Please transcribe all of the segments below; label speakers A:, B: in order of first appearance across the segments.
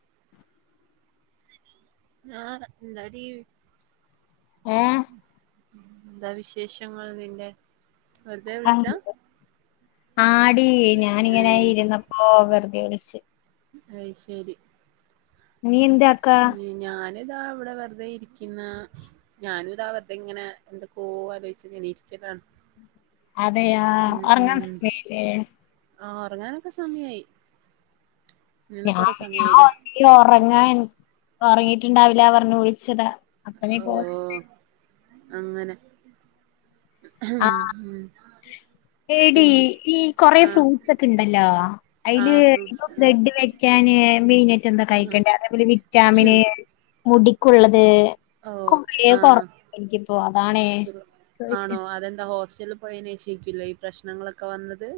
A: [inaudible]
B: ആഹ് ന്താടി
A: ഏഹ്
B: ന്താ വിശേഷങ്ങൾ നിന്റെ വെറുതെ
A: അ
B: വിളിച്ചാ
A: ആടി
B: ഏ
A: ഞാനിങ്ങനെ ഇര്ന്നപ്പൊ വെർതെ വിൾച്ച്
B: അയ് ശരി.
A: നീ എന്താക്ക
B: ഉം, ഞാനിതാ ഇവടെ വെർതെ ഇരിക്കിന്ന ഞാന് താ വെർതെങ്ങനെ ന്തൊക്കോ ആലോയ്ച്ച് ങ്ങനെ ഇരിക്കലാണ്.
A: അതെ ആഹ്
B: ഉം
A: ഒർങ്ങാൻ
B: ഉം
A: സമയായ്ലെ
B: ആ ഒർങ്ങാനൊക്കെ സമയായി
A: ഞാ
B: നിനക്കവിടെ സമയായില്ല
A: ഞാൻ ഒറങ്ങാൻ ഒറങ്ങീട്ട്ണ്ടാവില പറഞ്ഞ് വിൾച്ചതാ.
B: ഓഹ് അങ്ങനെ
A: ആഹ്
B: ഉം.
A: എടീ
B: പിന്നെ
A: ഈ കൊറെ
B: ആ
A: ഫ്രൂട്ട്സൊക്കെ ണ്ടല്ലോ
B: ആ
A: അയ്ല്
B: ഫ്രൂട്ട്സ്
A: ഇപ്പൊ ബ്ലഡ്‌ വെക്കാന് മെയ്നായ്റ്റെന്താ
B: ആ
A: കഴിക്കണ്ടേ അതേപോലെ വിറ്റാമിന് മുടിക്കുള്ളത്
B: ഓഹ് ആഹ്
A: എനിക്കിത് പോവാണ്
B: ആണോ അതെന്താ ഹോസ്റ്റൽല് പോയയ്‌നേഷയ്‌ക്കു ലെ ഈ പ്രശ്നങ്ങളൊക്കെ വന്നത്.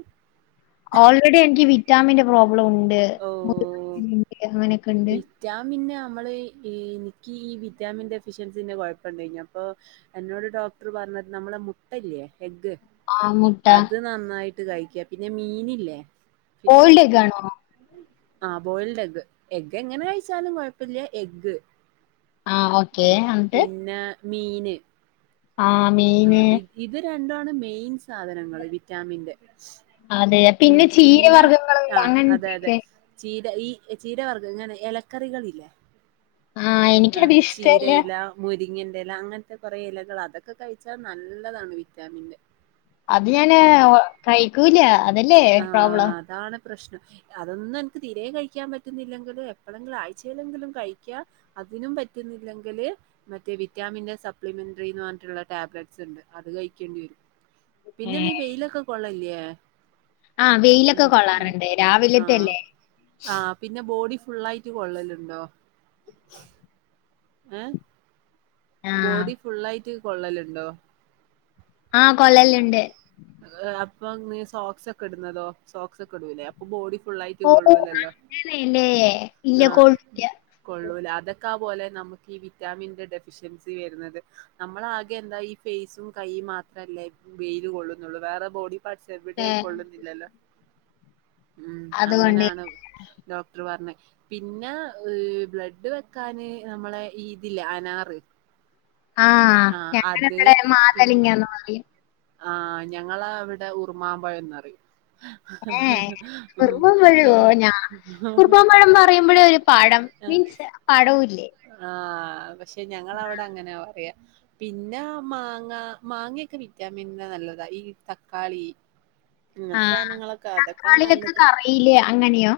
A: ഓൾറെഡി എനിക്ക് വിറ്റാമിന്റെ പ്രോബ്ലം ഉണ്ട്
B: ഓ
A: മു [unintelligible] നെക്കെണ്ട്.
B: ഞാൻ പിന്നെ അമ്മള് എനിക്കീ വിറ്റാമിന്റെ എഫിഷ്യൻസിന്റെ കൊഴപ്പണ്ടയ്നി അപ്പൊ എന്നോട് ഡോക്ട്ർ പറഞ്ഞത് നമ്മളെ മുട്ടല്ലേ എഗ്ഗ്
A: ആ മുട്ട
B: അത് നന്നായിട്ട് കഴിക്കാ പിന്നെ മീനില്ലേ ഫിഷ്
A: കോൾഡ് ഒക്കെ ആണോ
B: ആഹ് ബോയിൽഡെഗ്ഗ്. എഗ്ഗ് എങ്ങനെ കയ്ച്ചാലും കൊയപ്പല്ല്യ എഗ്ഗ്
A: ആ ഓക്കെ
B: ഉം
A: എന്നിട്ട്
B: പിന്നെ മീന്
A: ആ
B: ആ
A: മീന്
B: ഇത് ഇത് രണ്ടു മാണ് മെയിൻ സാധനങ്ങൾ വിറ്റാമിന്റെ.
A: അതെ
B: ഉം പിന്നെ
A: ചീരവർഗ്ഗങ്ങള്
B: ആഹ് അതെ അതെ.
A: അങ്ങനത്തെയൊക്കെ
B: ചീര ഈ ചീരവർഗ്ഗം ഇങ്ങനെ ഇലക്കറികള് ഇല്ലേ.
A: ആ എനിക്കത്
B: ആഹ്
A: ഇഷ്ടല്ല
B: ചീരയില. മുരിങ്ങിന്റെ ഇല അങ്ങനത്തെ കുറെ ഇലകൾ അതൊക്കെ കഴിച്ചാൽ നല്ലതാണ് വിറ്റാമിന്റെ.
A: അത് ഞാന്
B: ഉം
A: കഴിക്കൂല അതല്ലേ പ്രോബ്ലം.
B: ആഹ് അതാണ് പ്രശ്നം അതൊന്നും അനക്ക് തീരെ കഴിക്കാൻ പറ്റുന്നില്ലെങ്കും എപ്പോഴെങ്കിലും ആഴ്ചയില്ലെങ്കിലും കഴിക്കാ അതിനും പറ്റുന്നില്ലെങ്കില് മറ്റേ വിറ്റാമിന്റെ സപ്ലിമെന്ററി ന്ന് പറഞ്ഞിട്ടുള്ള ടാബ്ലറ്റ്സ് ഉണ്ട് അത് കഴിക്കേണ്ടി വരും
A: ഏ
B: പിന്നെ നീ വെയിലൊക്കെ കൊള്ളല്ലില്ലേ
A: ആഹ വെയിലൊക്കെ കൊള്ളാറുണ്ട് രാവിലത്തെല്ലേ
B: ആ പിന്നെ ബോഡി ഫുുള്ളായിറ്റ് കൊള്ളലുണ്ടോ
A: [unintelligible]
B: ഏഹ
A: ആ
B: ബോഡി ഫുള്ളയിട്ട് കൊള്ളലുണ്ടോ
A: ആ
B: ആ കൊള്ളാലുണ്ട്
A: കൊള്ളലുണ്ട്
B: കൊള്ളാലിണ്ട് ആഹ് അപ്പോ നീ സോക്സ് ഒക്കെ ഇടുന്നതോ സോക്സ് ഒക്കെ ഇടൂലേ അപ്പൊ ബോഡി ഫുള്ളയിട്ട്
A: ഓ
B: കൊള്ളൂലല്ലോ
A: അങ്ങനെയല്ലേ ഇല്ല
B: ആ
A: കോൾഡില്ല
B: കൊള്ളൂല അതൊക്കെ പോലെ നമുക്ക് ഈ വിറ്റാമിന്റെ ഡെഫി ഡെഫിനൻസി വരുന്നത് നമ്മൾ ആകെ എന്താ ഈ ഫേസും കൈയും മാത്രല്ലേ വെയിൽ കൊള്ളുന്നുള്ളൂ വേറെ ബോഡി പാഡ്സ്
A: ഏ
B: എവിടെയും കൊള്ളുന്നില്ലല്ലോ ഉം
A: അതുകൊണ്ട്
B: അങ്ങനാണ് ഡോക്ടർ പറഞ്ഞക് പിന്നെ ബ്ലഡ് വെക്കാാന് നമ്മളെ ഇതില്ലെ അനാർ
A: ആഹ ഞങ്ങള
B: അത്
A: ഇവിടെ ങ്ങൾ മാതലിങ്ങന്ന പറയ
B: ആ ഞങ്ങള അവിടെ ഉർമാമ്പഴന്നറിം
A: ഏ ഉർമ പഴുവോ
B: പിന്നെ
A: ഞാ ഉർമാ പഴം പറയുമ്പോഴേ പാഴം മീൻസ് പാടഴു ല്ലേ
B: ആഹ് പക്ഷെ ഞങ്ങളവിടെ അങ്ങനെ പറയാ പിന്നെ മാങ്ങ മാങ്ങൊക്കെ വിറ്റാമിന് നല്ലതാ ഈ തക്കാളി ഇങ്ങനത്തെ
A: ആഹ
B: സാധനങ്ങളൊക്കെ അതൊക്കാ
A: തക്കാളിയൊക്കെ
B: നല്ലത്
A: കറിയില് അങ്ങനെയോ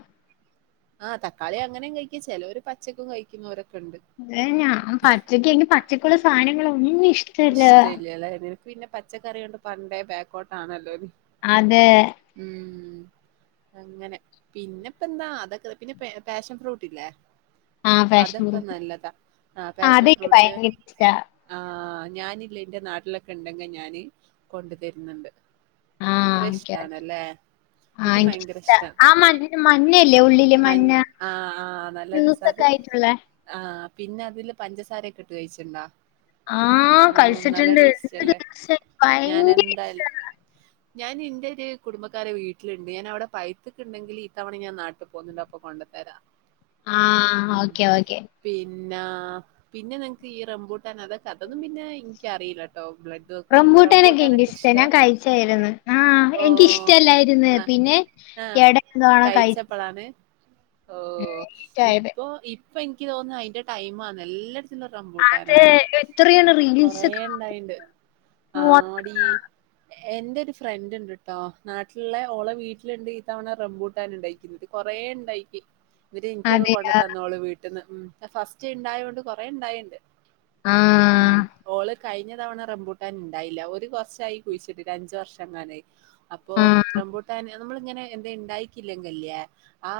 B: ആഹ് തക്കാളി അങ്ങനും കഴിക്കാ ചെലോര് പച്ചക്കും കഴിക്കുന്നോരൊക്കണ്ട്
A: അത് ഞാൻ പച്ചക്ക് എനിക്ക് പച്ചക്കുള്ള സാധനങ്ങളൊന്നു ഷ്ടല്ല
B: ഇഷ്ടാല്യല്ലെ നിനക്ക് പിന്നെ പച്ചക്കറി കൊണ്ട് പണ്ടേ ബോക്കോട്ട് ആണല്ലോ നീ
A: അതെ
B: ഉം അങ്ങനെ പിന്നെപ്പന്താ അതൊക്കെ പിന്നെ പെ പാഷൻ ഫ്രൂട്ട് ഇല്ലേ
A: ആഹ് ഫാഷൻ
B: അതൊക്കെ
A: ഫ്രൂട്ട്
B: നല്ലതാ ആ
A: ആഹ്
B: പാഷൻ
A: അതെനിക്ക്
B: ഫ്രൂട്ട്
A: ഭയങ്കര ഇഷ്ടാ.
B: ആ ഞാനില്ലേ എന്റെ നാട്ടിലൊക്കെ ഉണ്ടെങ്കിൽ ഞാാന് കൊണ്ടു തരുന്നുണ്ട് അത്ര
A: ആഹ് ഓക്കെ ഓക്കെ.
B: ഇഷ്ടണല്ലേ
A: ആഹ്
B: എനിക്ക് ഭയങ്കര
A: എനിക്കിഷ്ടാ.
B: ഇഷ്ടാ ആ
A: മഞ്ഞ മഞ്ഞയില്ലേ ഉള്ളില്
B: മഞ്ഞല്ലേ മഞ്ഞ ആഹ ആഹ നല്ല രസാത്
A: അല്ലേ
B: ആ പിന്നെ അതില് പഞ്ചസാരെക്കെ ട്ട് കഴിച്ചിട്ട്ണ്ടോ
A: ആഹ
B: ആ നല്ല ടേസ്റ്റ് അല്ലേ ഞൻ
A: ഭയങ്കര ഇഷ്ടാ.
B: എന്തായാലും ഞാൻ ഇന്റെ രു കുടുംബക്കാരെ വീട്ടിലുണ്ട് ഞാൻ അവിടെ പയ്ത്ത്ക്ക് ണ്ടെങ്കിൽ ഇതവണ ഞാൻ നാട്ടിൽ പോകുന്നുണ്ട് അപ്പൊ കൊണ്ടു തരാം
A: [inaudible]
B: ഉം
A: ഓക്കെ ഓക്കെ.
B: പിന്നാ പിന്നെ നിനക്ക് ഈ റംബൂട്ടൻ അതൊക്കെ അതൊും പിന്ന എനിക്കറിയില്ല കേട്ടോ ബ്ലഡ് വെക്കൊന്ന്
A: റംബൂട്ടാനൊക്കെ
B: റമ്പൂട്ടാനൊക്കെ
A: എനിക്കിഷ്ടാ
B: ഇഷ്ടാ
A: ഞാൻ കഴിച്ചായിരുന്നു ആഹ്
B: ഓ
A: എനിക്കിഷ്ടല്ലായിരുന്നു
B: ന്ന
A: പിന്നെ
B: ആഹ
A: എട എന്തുവാണോ കഴിച്ചത്
B: കഴിച്ചപ്പളാണ് ഓ
A: ഇഷ്ടായത്
B: ഇപ്പൊ ഇ ഇപ്പൊ ഇനിക്ക് തോന്നുന്നു അതിന്റെ ടൈമാന്ന് എല്ലാട്ത്തും
A: അത്
B: റംബൂട്ടാനാണ്.
A: എത്രയാണ്
B: കൊറെ
A: റീൽസൊക്കെ
B: ഇണ്ടായിണ്ട് ആടി എന്റെറെ ഒരു ഫ്രണ്ട് ണ്ട്ട്ടോ നാട്ടിലുള്ള ഓളെ വീട്ടിലുണ്ട് ഈ തവണ റംബൂട്ടൻ ഉണ്ടായി. കൊറെ ഉണ്ടായിക്ക് ഇന്നട്ട് ഇനിക്കൊക്കെ കൊണ്ടു
A: അതെയാ
B: തന്നോള് വീട്ടന്ന് ഉം ഫസ്റ്റ് ഉണ്ടായതൊണ്ട് കൊറെ ണ്ടായിണ്ട്.
A: ആഹ
B: ഉം, ഓള് കഴിഞ്ഞ തവണ റംമ്പൂട്ടാൻ ണ്ടായില്ല, ഓര് കൊർച്ചായി കുഴിച്ചിട്ട്ട്ട് അഞ്ചു വർഷംങ്ങാനായി. അപ്പൊ
A: ആഹ്
B: റംബൂട്ടാൻ നമ്മള് ഇങ്ങനെ ന്തേ ണ്ടായിക്കില്ലെങ്കില്ലെ ആ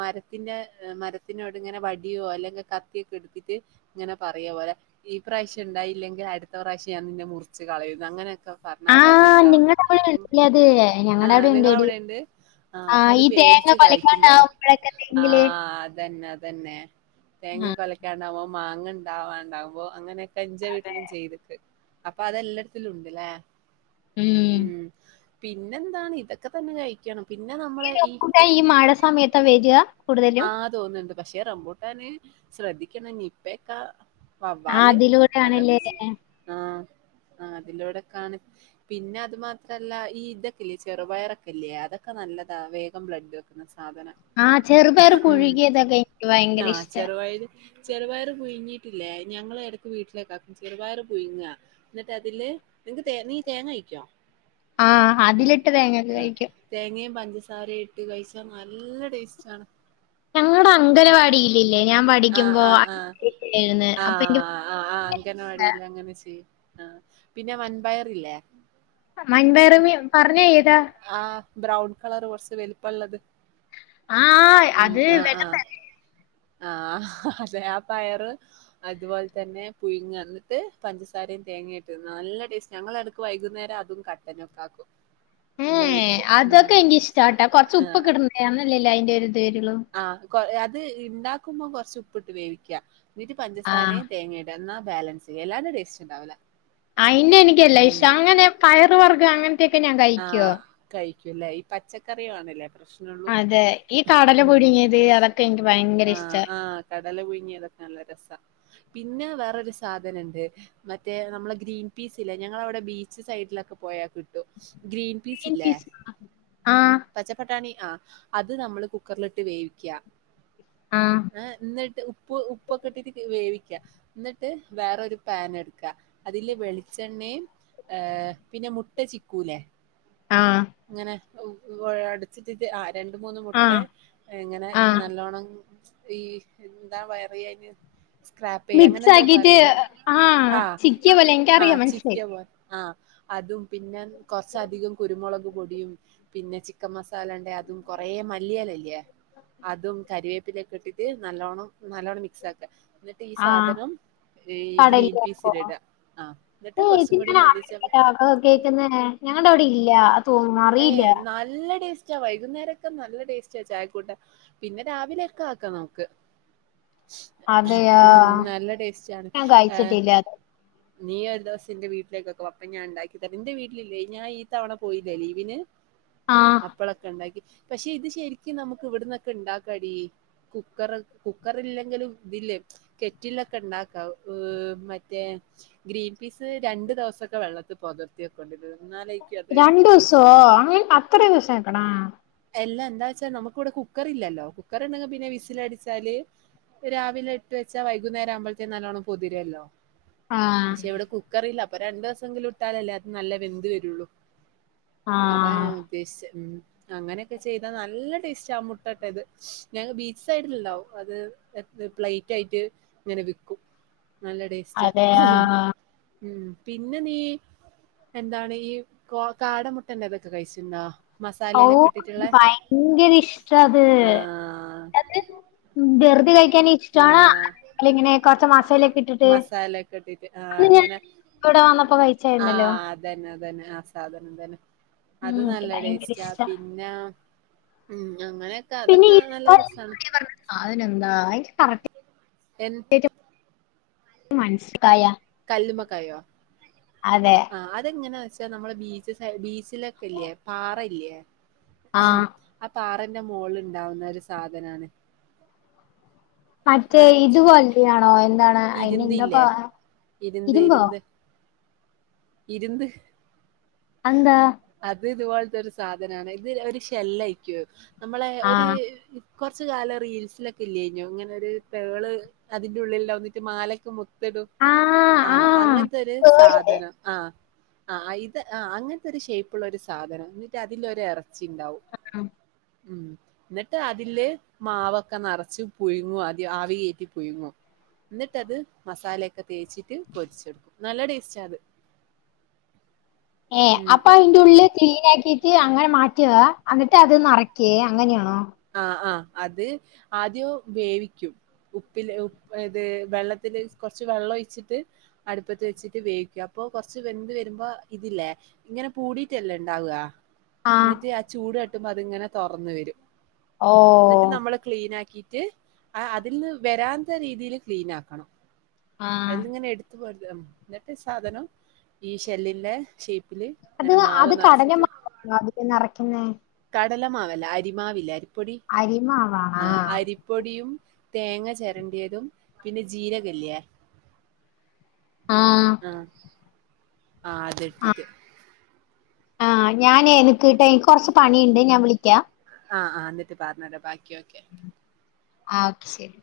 B: മരത്തിന്റെ മരത്തിനോട് ഇങ്ങനെ വടിയോ അല്ലെങ്കി കത്തിയൊക്കെടുത്തിട്ട് ഇങ്ങനെ പറയാ പോലെ ഈ പ്രാവശ്യം ണ്ടായില്ലങ്കിൽ അട്ത്ത പ്രാവശ്യം ഞാൻ നിന്നെ മുറിച്ച് കളയും അങ്ങനെയൊക്കെ പറഞ്ഞാല്
A: ആഹ്
B: അത്ണ്ടാവും,
A: നിങ്ങടെ അവിടെ ഉണ്ടല്ലേ അത് ഞങ്ങടെ
B: ആഹ്‌
A: അവിടെ ഉണ്ടെടി
B: നിങ്ങളവിടെണ്ട്. ആഹ്‌, അപ്പൊ
A: ആഹ്
B: അത്
A: ഈ തേങ്ങ
B: പേടിച്ച് കായ്ക്കുമ്പോലെ
A: കൊലക്കാണ്ടാവുമ്പഴൊക്കെ തെങ്ങില്
B: ആഹ്‌ അതന്നെ അതന്നെ. തേങ്ങ
A: ആഹ്
B: കൊലയ്ക്കാണ്ടാവുമ്പോ മാങ്ങ ണ്ടാവാണ്ടാവുമ്പോ അങ്ങനെയൊക്കെ ഇന്റെ വീട്ടിലും ചെയ്ത്ട്ട് അപ്പൊ അതെല്ലാട്ത്തിലും ഉണ്ട്ല്ലേ.
A: ഉം.
B: ഉം, പിന്നെന്താണ് ഇതൊക്കെ തന്നെ കഴിക്കണം. പിന്നെ നമ്മള് ഈ
A: റംബൂട്ടാൻ മഴ സമയത്താ വരിക കൂടുതലും
B: ആ തോന്ന്ണ്ട്, പക്ഷെ റംബൂട്ടാന് ശ്രദ്ധിക്കണം നിപ്പക്കെ പാല് അതൊക്കെ
A: അതിലൂടെയാണല്ലേ
B: ആഹ്‌ ആ അതിലൂടെ ക്കാണ് പിന്നെ അത് മാത്രല്ല ഈ ഇതൊക്കെല്ലിയെ ചെറുപയറൊക്കെല്ലിയെ അതൊക്കെ നല്ലതാ വേഗം ബ്ലഡ് ന്ന സാധന
A: ആഹ്, ചെറുപയർ പുഴുകിയതൊക്കെ എനിക്ക് ഭയങ്കര
B: ആഹ്
A: ഇഷ്ട്ടാ.
B: ചെറുപയര് ചെറുപയർ പുഴങ്ങിട്ടില്ലേ ഞങ്ങള് എടക്ക് വീട്ടിലൊക്കെ ആക്കും ചെറുപയറ് പുഴുങ്ങാ. എന്നിട്ട് അതില് നിങ്ങക്ക് തേ നീ തേങ്ങ കഴിക്കോ?
A: ആഹ്‌ അതിലിട്ട് തേങ്ങക്കെ കഴിക്കും.
B: തേങ്ങിയിം പഞ്ചസാരിം ഇട്ട് കഴിച്ചാ നല്ല ടേസ്റ്റ് ആണ്.
A: ഞങ്ങടെ അങ്കലവാടിയിലില്ലേ ഞാൻ
B: ആഹ്‌
A: പഠിക്കുമ്പോ
B: ആഹ് ആഹ്‌.
A: രുന്ന് അപ്പൊ എനിക്ക്
B: ആഹ്‌, ആ ആ അംഗനവാടിയിൽ അങ്ങനെ ചെയ്യും, ആ പിന്നെ വൻപയറില്ലേ?
A: മൻപേറമി പറഞ്ഞ ഏതാ?
B: ആഹ്‌, ബ്രൗൺ കളർ കൊർച്ച് വലിപ്പള്ളത്.
A: ആഹ്
B: ഉം,
A: അത്
B: ആഹ്
A: വെള്ള
B: ആഹ്‌ ആഹ്‌ അതെ ആ പയറ് അതുപോലെ തന്നെ പുഴുങ്ങ എന്നിട്ട് പഞ്ചസാരേം തേങ്ങ ഇട്ട് നല്ല ടേസ്റ്റ് ഞങ്ങളടക്ക് വൈകുന്നേരം അതും കട്ട തനെക്കാക്കും.
A: ഏ അതൊക്കെ എനിക്ക് ഇഷ്ട്ടാട്ടൊ കൊർച്ച് ഉപ്പൊക്കെ ഇട അന്നല്ലേ ല്ലായിന്റിം ഒരു ദെരുള്ളൂ.
B: ആ, അത് ഇണ്ടാക്കുമ്പോം കൊർച്ച് ഉപ്പിട്ട് വേവിക്കാ, ന്നിട്ട്
A: ആഹ്
B: പഞ്ചസാരയം തേങ്ങേയിം എന്നാ ബാലൻസ് [unintelligible] ടേസ്റ്റ് ഉണ്ടാവുലെ.
A: ആയിന്നെ എനിക്കല്ല ഇഷ അങ്ങനെ പയർ വർഗം അങ്ങനത്തെയൊക്കെ ഞാൻ കഴിക്കോ?
B: കഴിക്കല്ലേ, ഈ പച്ചക്കറി ആണല്ലേ പ്രശ്നള്ളൂ.
A: ഏ ഈ ക
B: ഉം ആഹ്‌
A: ഇഷ്ടാ
B: ആഹ്‌ കടല പുഴങ്ങിതൊക്കെ നല്ല രസാ. പിന്നെ വേറൊരു സാധനണ്ട്. മറ്റേ നമ്മളെ ഗ്രീൻ പീസ് ഇല്ലേ, ഞങ്ങളവടെ ബീച്ച് സൈഡിലൊക്കെ പോയാൽ കിട്ടും ഗ്രീൻ പീസ്സ് ഇല്ലേ
A: ആഹ്
B: പച്ചപ്പട്ടാണി ആ അത് നമ്മള് കുക്കർല്ട്ട് വേവിക്കിയാ.
A: ആഹ്‌.
B: ആ, ന്നിട്ട് ഉപ്പ് ഉപ്പൊക്കെ ഇട്ടിട്ടിട്ട് വേവിക്കെയാ. ന്നിട്ട്, വേറൊരു പേന ട്ക്കാ എട്ക്ക അതില് വെളിച്ചെണ്ണയിം. ഏ പിന്നെ മുട്ട ചിക്കൂലെ
A: ആഹ്
B: അങ്ങനെ അടച്ചിട്ടി് ആ രണ്ട് മൂന്ന എന്
A: ആഹ്
B: എങ്ങനെ
A: ആഹ്
B: നല്ലോണം ഈ എന്താ പറയിയ അയിന് സ്ക്രാപെയ്യ അങ്ങനെ
A: മിക്സ്
B: എന്തോ
A: ആക്കിട്ട്
B: പറയിലേ
A: ആഹ്
B: ആ
A: ചിക്കിയ പോലെ
B: ആ
A: എനിക്കറിയാം മനസ്സിലായി
B: ചിക്യ പോലെ ആഹ് അതും പിന്നെ കൊറച്ചധികം കുരുമുളക് പൊടിയും. പിന്നെ ചിക്കൻ മസാല ഉണ്ട അതും കൊറേ മഞ്ഞ [unintelligible] അതും കറിവേപ്പില ഒക്കെ ഇട്ടിട്ട് നല്ലോണ്ണം നല്ലോണ്ണം മിക്സ് ആക്ക ന്നിട്ട് ഈ
A: ആഹ്
B: സാധനം ഗ്രീൻ
A: കടലിലാക്കോ
B: പീസിലിടാ ആ ന്നിട്ട് കൊറച്ചും കൂടി മല്ലിച്ച
A: കേൾക്കുന്ന ഞങ്ങളുടെ അവിടെ ഇല്യ
B: ഏ നല്ല ടേസ്റ്റാ വൈകുന്നേരൊക്കെ നല്ല ടേസ്റ്റാ ചായക്കൂട്ട പിന്നെ രാവിലൊക്കെ ആക്കാം നമുക്ക്
A: അതെയാ
B: ഉം നല്ല ടേസ്റ്റ് ആണ്
A: ഞാൻ
B: ഏ
A: കഴിച്ചിട്ടില്ല അത്
B: നീ ഒരു ദിവസ എന്റെ വീട്ടിലേക്കൊക്കെ വാ അപ്പം ഞാൻ ഉണ്ടാക്കി തരാ ന്റെ വീട്ടിലില്ലേ ഞാ ഈ തവണ പോയി. ലീവിന്
A: ആഹ്
B: അപ്പളൊക്കെ ണ്ടാക്കി പക്ഷെ ഇത് ശെരിക്കും നമുക്ക് ഇവിടന്നൊക്കെണ്ടാക്കാടീ കുക്കർ കുക്കർ ഇല്ലെങ്കിലും തില്ലേ. കെറ്റിൽലൊക്കെ ണ്ടാക്കാ ഉം മറ്റേ ഗ്രീൻ പീസ് രണ്ടു ദിവസൊക്കെ വെള്ളത്തി പൊതിർത്തി വെക്കൊണ്ടി ട്ടോ എന്നാലേക്ക് അത്
A: രണ്ട്
B: മനസ്
A: ദിവസോ അത്ര ദിവസം ആക്കണ
B: എല്ലാ എന്താ വെച്ചാൽ നമുക്കിവിടെ കുക്കർ ഇല്ലല്ലോ. കുക്കർ ണ്ടെങ്കി പിന്നെ വിസിലടിച്ചാല് രാവിലെ ഇട്ട് വെച്ചാ വൈകുന്നേര ആവുമ്പോഴത്തേ നല്ലോണ്ണം പൊതിരല്ലോ?
A: ആഹ്
B: പക്ഷെ ഇവിടെ കുക്കറില്ല. അപ്പൊ രണ്ടു ദിവസങ്കിലും ഇട്ടാലല്ലേ അത് നല്ല വെന്ത് വരുള്ളു അതാ ഞ
A: ആഹ്
B: ഉദേശിച്ചേ. അങ്ങനെയൊക്കെ ചെയ്താ നല്ല ടേസ്റ്റ് ആഹ് മുട്ടട്ടത് ഞങ്ങ ബീച്ച് സൈഡിൽ ഉണ്ടാവും. അത് എ പ്ലേറ്റ് ആയിട്ട് ഇങ്ങനെ വിക്കും നല്ല ടേസ്റ്റാ
A: അതെയാ
B: ഉം പിന്നെ നീ എന്താണ് ഈ കോ കാടമുട്ടന്നതൊക്കെ കഴിച്ചിന്നാ. മസാലയിലൊക്കെ
A: ഓഹ് എനിക്ക്
B: ഇട്ടിട്ടുള്ളെ
A: ഭയങ്കര ഇഷ്ട്ടാത്
B: ആഹ്
A: വെറുതെ കഴിക്കാൻ ഇഷ്ട്ടാണ്
B: ആഹ്
A: [unintelligible] ഇങ്ങനെ കൊറച്ച മസാലൊക്കെ ഇട്ടിട്ട്
B: കെട്ടിട്ട് ആ
A: അന്ന് ഞാൻ
B: ങ്ങനെ
A: ഇവിടെ വന്നപ്പോ കഴിച്ചായിരുന്നല്ലോ.
B: അതന്നെതന്നെ ആ സാധനം തന്നെ
A: ഉം
B: അത്
A: എനിക്ക്
B: നല്ല
A: ഭയങ്കര
B: ടേസ്റ്റ് ആഹ്
A: ഇഷ്ടാ
B: പിന്ന ഉം അങ്ങനെ
A: പിന്നെ [unintelligible] എന്താ കറക്റ്റ്
B: എൻ
A: [inaudible] മൻസ്സിലായ
B: കല്ലുമ്മക്കായോ
A: അതെ
B: ആ അതെങ്ങനാ വെച്ചാ നമ്മെ ബീച്ച് ബീച്ചിലൊക്കെ ഇല്ലേ പാറല്യേ
A: ആ
B: ആ പാറന്റെ മോളുണ്ടാവുന്ന ഒരു സാധനാണ്
A: മറ്റേ
B: ആ
A: ഇത് പോലെയാണോ. എന്താണ് അയിനേന്താപ്പ
B: ഇരുന്തില്ലേ ഇരുന്ത്
A: ഇരുമ്പോ
B: ഇരുന്ത് ഇരുന്ത്
A: അതെന്താ
B: അത് ഇതുപോലത്തെ ഒരു സാധനാണ് ഇത് ഒരു ഷെല്ലയിക്കും നമ്മളെ
A: ആ
B: ഒരു കുറച്ച കാലം റീൽസിലൊക്കെ ഇല്ലെനിയോ ഇങ്ങനെ ഒരു പേള് അതിറെ ഉള്ളിൽ വന്നിട്ട് മാലക്കെ മുത്ത്
A: ആ ആ
B: ആഹ് അങ്ങനത്തെ ഒരു
A: പേര്.
B: സാധനം ആഹ് ആഹ് ആഹ് അങ്ങനത്തെ ഒരു ഷേയ്പ്ള്ള ഒരു സാധനം എന്നിട്ട് അതിലൊരു എറച്ചിണ്ടാവും ഉം എന്നിട്ട് അതില് മാവൊക്കെ നിറച്ച് പുഴുങ്ങും ആദ്യം ആവി കയറ്റി പുഴുങ്ങും. ന്നിട്ടത് മസാലയൊക്കെ തേച്ചിട്ട് പൊരിച്ചെട്ക്കും നല്ല ടേസ്റ്റാ അത്.
A: ഏ, അപ്പൊ
B: ഉം.
A: അയിന്റെ ഉള്ള് ക്ലീൻ ആക്കീട്ട് അങ്ങനെ മാറ്റാ അന്നിട്ട് അത് നറേ ക്കേ, അങ്ങനെയാണോ?
B: ആഹ്‌ ആഹ്‌ അത് ആദ്യം വേവിക്കും. ഉപ്പില് ഉപ്പ് ഏത് വെള്ളത്തില് കൊർച്ച് വെള്ളഴിച്ചിട്ട് അടുപ്പത്ത് വെച്ചിട്ട് വേവിക്ക, അപ്പൊ കൊർച്ച് വെന്ത് വരുമ്പോ ഇതില്ലേ ഇങ്ങനെ പൂടീട്ടല്ലേ ഉണ്ടാവാ എന്നിട്ട് ആ ചൂട് നട്ടുമ്പോ അതിങ്ങനെ തുറന്ന് വരും
A: ഓ
B: എന്നിട്ട് നമ്മള് ക്ലീൻ ആക്കിട്ട് അതിൽ നിന്ന് വരാത്ത രീതിയിൽ ക്ലീൻ ആക്കണം
A: ആ
B: അതിലിങ്ങനെ എടുത്ത പോയത് എന്നിട്ട് സാധനം ഈ ഷെല്ലിന്റെ ഷേപ്പില്
A: അത്
B: ഇങ്ങനെ മാവ്
A: അത് കടല
B: നെറച്ചിട്ട്
A: മാവല്ലേ അതില് നിറയ്ക്കുന്ന
B: കടലമാവല്ല അരിമാവിലേ അരിപ്പൊടി
A: അരിമാവാണോ
B: ആ അരി പൊടിയും തേങ്ങ ചിരണ്ടിയതും പിന്നെ ജീരകല്ലിയ
A: ആഹ
B: ആഹ് ആഹ് അതെടുത്തിട്ട്
A: ആഹ ഞാനേ നിക്ക്ട്ട എനിക്ക് കൊറച്ച് പണിയുണ്ട് ഞാൻ വിളിക്കാം
B: ആഹ് ആഹ് എന്നിട്ട് പറഞ്ഞേര ബാക്കി ഓക്കെ
A: ആഹ് ഓക്കെ ശരി